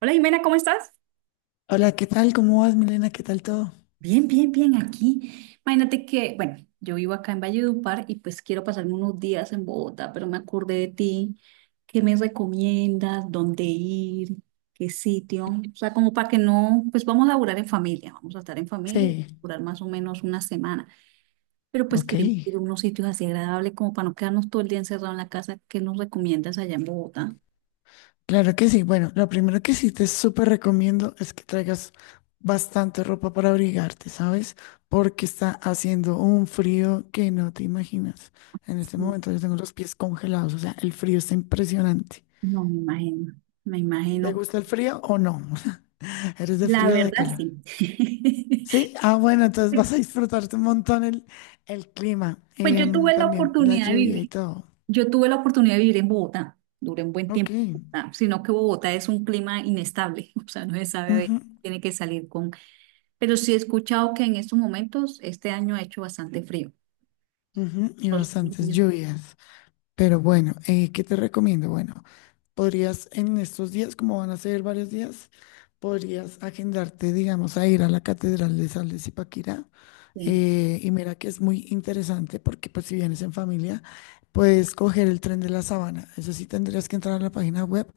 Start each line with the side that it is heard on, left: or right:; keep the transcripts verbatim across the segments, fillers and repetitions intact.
right: Hola Jimena, ¿cómo estás?
left: Hola, ¿qué tal? ¿Cómo vas, Milena? ¿Qué tal todo?
right: Bien, bien, bien, aquí. Imagínate que, bueno, yo vivo acá en Valledupar y pues quiero pasarme unos días en Bogotá, pero me acordé de ti. ¿Qué me recomiendas? ¿Dónde ir? ¿Qué sitio? O sea, como para que no, pues vamos a laburar en familia, vamos a estar en familia, y
left: Sí,
right: durar más o menos una semana, pero pues
left: ok.
right: queremos ir a unos sitios así agradables como para no quedarnos todo el día encerrado en la casa. ¿Qué nos recomiendas allá en Bogotá?
left: Claro que sí. Bueno, lo primero que sí te súper recomiendo es que traigas bastante ropa para abrigarte, ¿sabes? Porque está haciendo un frío que no te imaginas. En este
right: Sí,
left: momento yo tengo los pies congelados, o sea, el frío está impresionante.
right: no, me imagino, me
left: ¿Te
right: imagino.
left: gusta el frío o no? ¿Eres de
right: La
left: frío o de
right: verdad,
left: calor?
right: sí.
left: Sí, ah, bueno, entonces vas a disfrutarte un montón el, el clima,
right: Pues yo
left: em,
right: tuve la
left: también la
right: oportunidad de
left: lluvia y
right: vivir,
left: todo.
right: yo tuve la oportunidad de vivir en Bogotá, duré un buen
left: Ok.
right: tiempo en Bogotá, sino que Bogotá es un clima inestable, o sea, no se sabe,
left: Ujú.
right: tiene que salir con, pero sí he escuchado que en estos momentos, este año ha hecho bastante frío.
left: Ujú, y
right: Los
left: bastantes
right: últimos
left: lluvias. Pero bueno, eh, ¿qué te recomiendo? Bueno, podrías en estos días, como van a ser varios días, podrías agendarte, digamos, a ir a la Catedral de San Luis Paquirá.
right: sí,
left: Eh, y mira que es muy interesante porque pues si vienes en familia, puedes coger el tren de la Sabana. Eso sí, tendrías que entrar a la página web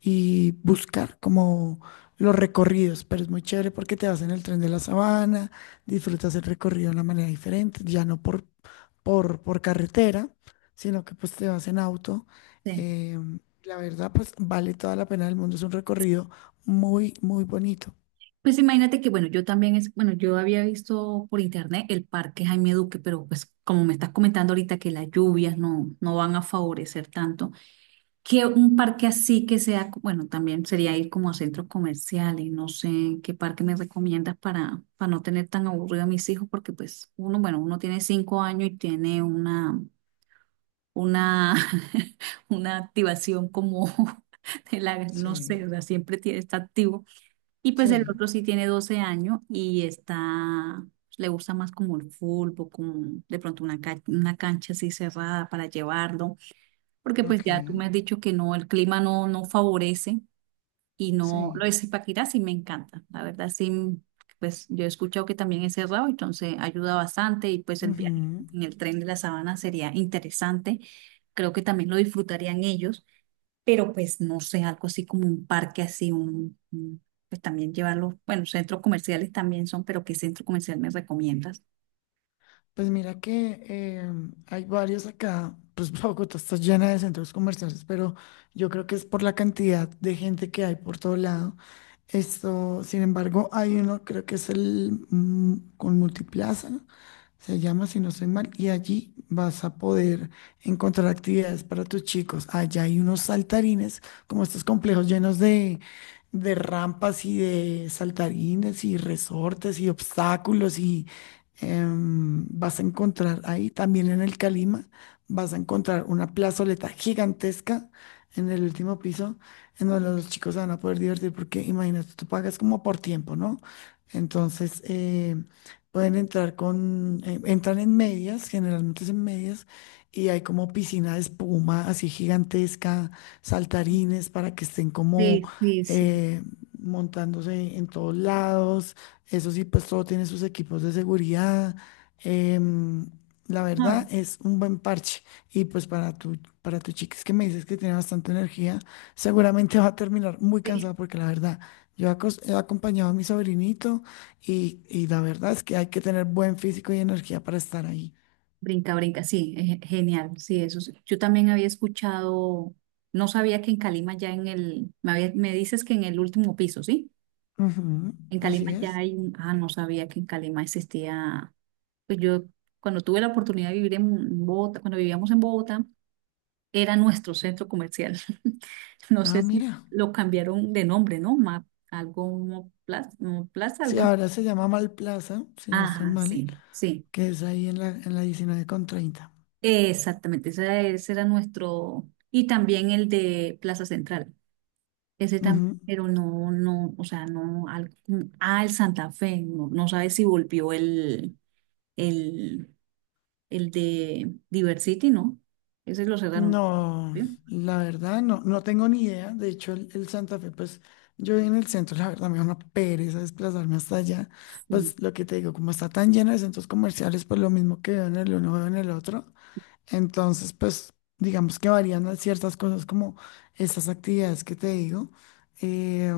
left: y buscar como los recorridos, pero es muy chévere porque te vas en el tren de la Sabana, disfrutas el recorrido de una manera diferente, ya no por por, por carretera, sino que pues te vas en auto.
right: sí.
left: Em, la verdad, pues vale toda la pena del mundo. Es un recorrido muy, muy bonito.
right: Pues imagínate que, bueno, yo también es, bueno, yo había visto por internet el parque Jaime Duque, pero pues como me estás comentando ahorita que las lluvias no, no van a favorecer tanto. Que un parque así que sea, co- bueno, también sería ir como a centros comerciales, no sé qué parque me recomiendas para, para, no tener tan aburrido a mis hijos, porque pues uno, bueno, uno tiene cinco años y tiene una, una, una activación como de la, no sé,
left: Sí,
right: o sea, siempre tiene, está activo. Y pues el
left: sí,
right: otro sí tiene doce años y está, pues, le gusta más como el fútbol, como de pronto una, ca- una cancha así cerrada para llevarlo. Porque pues
left: ok,
right: ya tú me has dicho que no, el clima no, no favorece y no,
left: sí.
right: lo de Zipaquirá sí me encanta. La verdad sí, pues yo he escuchado que también es cerrado, entonces ayuda bastante y pues el viaje
left: Ujú.
right: en el tren de la sabana sería interesante. Creo que también lo disfrutarían ellos, pero pues no sé, algo así como un parque así, un, un- pues también llevarlo, bueno, centros comerciales también son, pero ¿qué centro comercial me recomiendas?
left: Pues mira que eh, hay varios acá, pues Bogotá está llena de centros comerciales, pero yo creo que es por la cantidad de gente que hay por todo lado. Esto, sin embargo, hay uno, creo que es el mm, con Multiplaza, se llama, si no estoy mal, y allí vas a poder encontrar actividades para tus chicos. Allá hay unos saltarines, como estos complejos llenos de, de, rampas y de saltarines y resortes y obstáculos y em, vas a encontrar ahí, también en el Calima, vas a encontrar una plazoleta gigantesca en el último piso, en donde los chicos se van a poder divertir, porque imagínate, tú pagas como por tiempo, ¿no? Entonces, eh, pueden entrar con, eh, entran en medias, generalmente es en medias, y hay como piscina de espuma así gigantesca, saltarines para que estén como...
right: Sí, sí, sí.
left: eh, montándose en todos lados, eso sí, pues todo tiene sus equipos de seguridad. em, la
right: Ay,
left: verdad es un buen parche. Y pues para tu, para tu, chica, es que me dices que tiene bastante energía, seguramente va a terminar muy
right: sí.
left: cansada porque la verdad, yo acos- he acompañado a mi sobrinito y, y la verdad es que hay que tener buen físico y energía para estar ahí.
right: Brinca, brinca, sí, es genial, sí, eso sí. Yo también había escuchado, no sabía que en Calima ya en el, me, había- me dices que en el último piso, ¿sí?
left: Ujú,
right: En
left: así
right: Calima ya
left: es.
right: hay un, ah, no sabía que en Calima existía, pues yo cuando tuve la oportunidad de vivir en Bogotá, cuando vivíamos en Bogotá, era nuestro centro comercial. No
left: Ah,
right: sé si
left: mira.
right: lo cambiaron de nombre, ¿no? Ma- algo, Plaza, Plaza,
left: Sí,
right: algo así.
left: ahora se llama Malplaza, si no estoy
right: Ajá,
left: mal,
right: sí, sí.
left: que es ahí en la, en la, diecinueve con treinta.
right: Exactamente, ese, ese era nuestro, y también el de Plaza Central, ese también,
left: Ujú.
right: pero no, no, o sea, no, al, al Santa Fe, no, no sabes si volvió el, el, el de Diversity, ¿no? Ese lo cerraron.
left: No,
right: ¿Sí?
left: la verdad no, no tengo ni idea. De hecho, el, el Santa Fe, pues yo vivo en el centro, la verdad me da una pereza desplazarme hasta allá.
right: Sí,
left: Pues lo que te digo, como está tan lleno de centros comerciales, pues lo mismo que veo en el uno, veo en el otro. Entonces, pues, digamos que varían a ciertas cosas como esas actividades que te digo. Eh,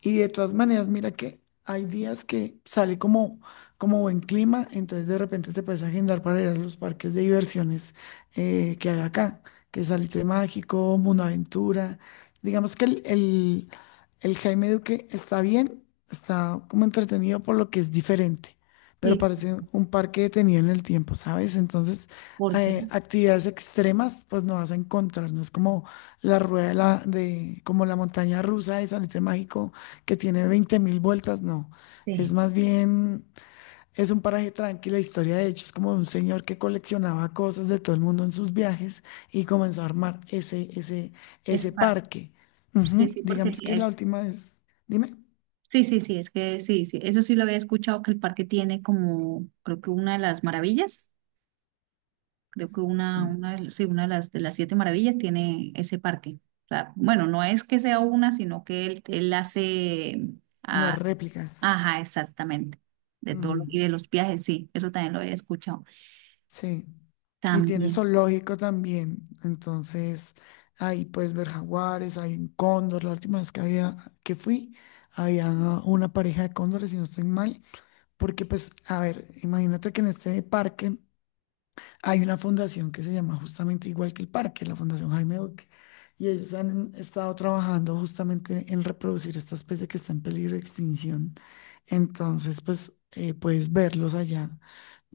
left: y de todas maneras, mira que hay días que sale como, como, buen clima, entonces de repente te puedes agendar para ir a los parques de diversiones eh, que hay acá, que es Salitre Mágico, Mundo Aventura. Digamos que el, el, el Jaime Duque está bien, está como entretenido por lo que es diferente, pero
right: sí,
left: parece un parque detenido en el tiempo, ¿sabes? Entonces
right: porque,
left: eh, actividades extremas, pues no vas a encontrar, no es como la rueda de la, de, como la montaña rusa de Salitre Mágico que tiene veinte mil vueltas, no. Es
right: sí,
left: más bien, es un paraje tranquilo, la historia de hecho es como de un señor que coleccionaba cosas de todo el mundo en sus viajes y comenzó a armar ese, ese,
right: esa
left: ese
right: parte,
left: parque.
right: sí,
left: Ujú,
right: sí, porque
left: digamos que
right: el-
left: la última es, dime,
right: sí, sí, sí, es que sí, sí, eso sí lo había escuchado que el parque tiene como, creo que una de las maravillas. Creo que una,
left: mm,
right: una, sí, una de las, de las siete maravillas tiene ese parque. O sea, bueno, no es que sea una, sino que él, él hace,
left: las
right: ah,
left: réplicas.
right: ajá, exactamente, de todo lo- y de los viajes, sí, eso también lo he escuchado.
left: Sí, y tiene
right: También,
left: zoológico también. Entonces, ahí puedes ver jaguares, hay un cóndor. La última vez que había que fui, había una pareja de cóndores, si no estoy mal, porque pues, a ver, imagínate que en este parque hay una fundación que se llama justamente igual que el parque, la Fundación Jaime Duque. Y ellos han estado trabajando justamente en reproducir esta especie que está en peligro de extinción. Entonces, pues, eh, puedes verlos allá.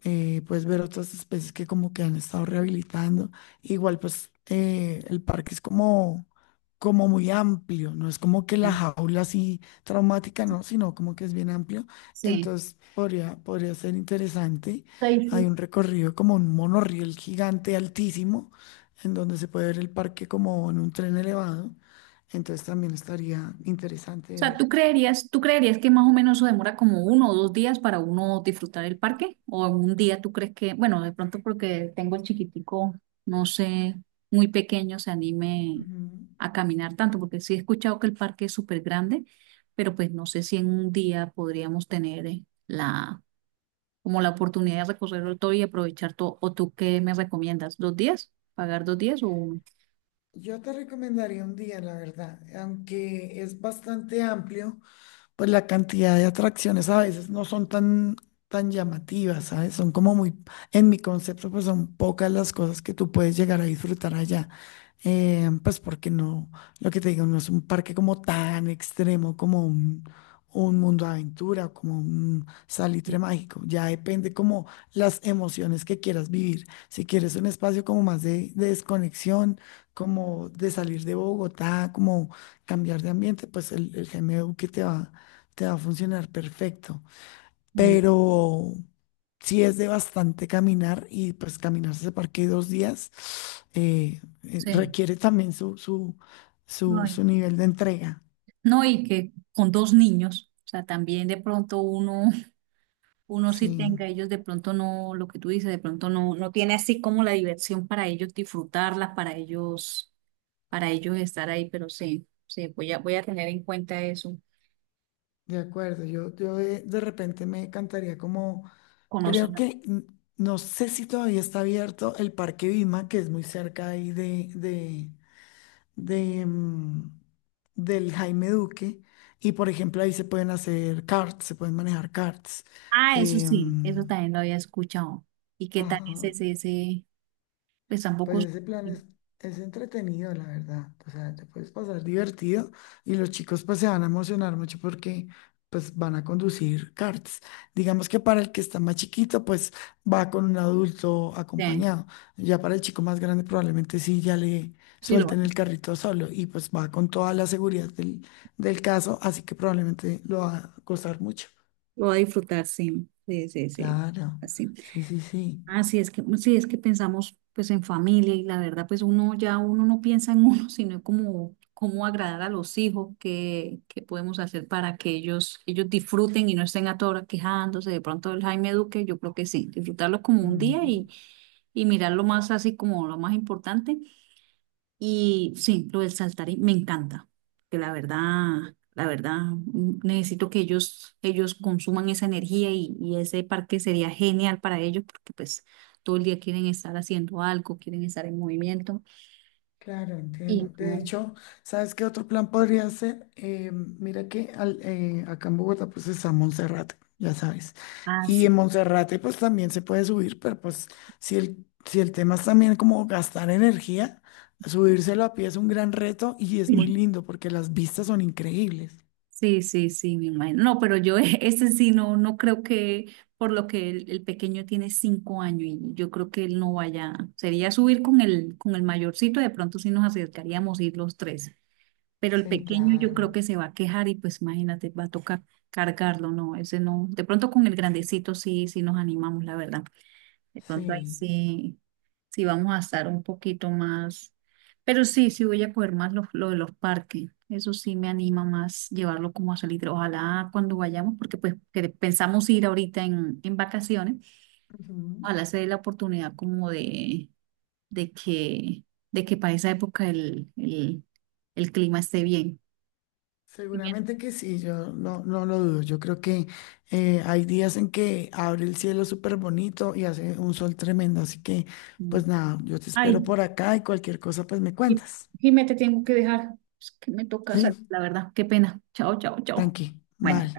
left: eh, Puedes ver otras especies que como que han estado rehabilitando. Igual pues eh, el parque es como, como, muy amplio, no es como que la jaula así traumática, no, sino como que es bien amplio.
right: sí.
left: Entonces podría, podría ser interesante. Hay
right: Sí.
left: un recorrido como un monorriel gigante altísimo, en donde se puede ver el parque como en un tren elevado. Entonces también estaría interesante
right: O
left: de
right: sea, ¿tú
left: ver.
right: creerías, tú creerías que más o menos eso demora como uno o dos días para uno disfrutar el parque? ¿O en un día tú crees que, bueno, de pronto porque tengo el chiquitico, no sé, muy pequeño, se anime
left: Ujú.
right: a caminar tanto? Porque sí he escuchado que el parque es súper grande, pero pues no sé si en un día podríamos tener eh, la, como la oportunidad de recorrerlo todo y aprovechar todo. ¿O tú qué me recomiendas? ¿Dos días? ¿Pagar dos días o uno?
left: Yo te recomendaría un día, la verdad, aunque es bastante amplio pues la cantidad de atracciones a veces no son tan, tan llamativas, ¿sabes? Son como muy, en mi concepto, pues son pocas las cosas que tú puedes llegar a disfrutar allá. Eh, pues porque no, lo que te digo, no es un parque como tan extremo como un, un, mundo de aventura o como un salitre mágico. Ya depende como las emociones que quieras vivir. Si quieres un espacio como más de, de, desconexión, como de salir de Bogotá, como cambiar de ambiente, pues el, el G M U que te va te va a funcionar perfecto.
right: Eh,
left: Pero si es de bastante caminar y pues caminarse ese parque dos días, eh, eh,
right: Sí.
left: requiere también su, su,
right: No,
left: su, su nivel de entrega.
right: no, y que con dos niños, o sea, también de pronto uno, uno sí
left: Sí,
right: tenga, ellos de pronto no, lo que tú dices, de pronto no, no tiene así como la diversión para ellos disfrutarla, para ellos, para ellos estar ahí, pero sí, sí, voy a, voy a tener en cuenta eso,
left: de acuerdo. Yo, yo de, de repente me encantaría como, creo
right: conocerlo.
left: que, mm, no sé si todavía está abierto el Parque Vima, que es muy cerca ahí de, de, de, mm, del Jaime Duque. Y por ejemplo, ahí se pueden hacer karts, se pueden manejar karts.
right: Ah, eso sí, eso
left: em,
right: también lo había escuchado. ¿Y qué tal es
left: ajá.
right: ese, ese, pues
left: Pues
right: tampoco, sí,
left: ese plan es, es entretenido, la verdad. O sea, te puedes pasar divertido y los chicos pues se van a emocionar mucho porque pues van a conducir karts. Digamos que para el que está más chiquito pues va con un adulto acompañado. Ya para el chico más grande probablemente sí ya le
right: sí lo va,
left: suelten el carrito solo y pues va con toda la seguridad del, del, caso, así que probablemente lo va a costar mucho.
right: lo va a disfrutar, sí, sí, sí, sí,
left: Claro,
right: así.
left: sí, sí, sí.
right: Así es que, pues, sí, es que pensamos pues en familia y la verdad pues uno ya uno no piensa en uno, sino como cómo agradar a los hijos, qué, qué podemos hacer para que ellos, ellos disfruten y no estén a toda hora quejándose. De pronto el Jaime Duque, yo creo que sí, disfrutarlo como un día
left: Ujú.
right: y, y mirarlo más así como lo más importante. Y sí, lo del saltarín me encanta, que la verdad, la verdad, mm, necesito que ellos, ellos consuman esa energía y, y ese parque sería genial para ellos porque pues todo el día quieren estar haciendo algo, quieren estar en movimiento
left: Claro, entiendo.
right: y
left: De
right: no,
left: hecho, ¿sabes qué otro plan podría ser? Eh, mira que al- eh, acá en Bogotá pues está Monserrate, ya sabes.
right: ah,
left: Y
right: sí.
left: en Monserrate pues también se puede subir, pero pues si el, si el tema es también como gastar energía, subírselo a pie es un gran reto y es muy lindo porque las vistas son increíbles.
right: Sí, sí, sí, me imagino. No, pero yo e- ese sí no, no, creo que, por lo que el, el pequeño tiene cinco años y yo creo que él no vaya, sería subir con el, con el mayorcito, de pronto sí nos acercaríamos a ir los tres. Pero el
left: Sí,
right: pequeño yo creo
left: claro.
right: que se va a quejar y pues imagínate, va a tocar cargarlo, no, ese no, de pronto con el grandecito sí, sí nos animamos, la verdad, de pronto ahí
left: Sí.
right: sí, sí vamos a estar un poquito más, pero sí, sí voy a coger más lo, lo de los parques, eso sí me anima más llevarlo como a salir, ojalá cuando vayamos, porque pues que pensamos ir ahorita en, en, vacaciones, ojalá se dé la oportunidad como de, de que, de que, para esa época el, el, el clima esté bien. Sí,
left: Seguramente que sí, yo no, no lo dudo. Yo creo que eh, hay días en que abre el cielo súper bonito y hace un sol tremendo. Así que, pues
right: bien.
left: nada, yo te espero
right: Ay,
left: por acá y cualquier cosa, pues me
right: Jim-
left: cuentas.
right: Jimé, te tengo que dejar. Es que me toca salir,
left: Sí,
right: la verdad. Qué pena. Chao, chao, chao.
left: tranqui,
right: Bueno.
left: vale.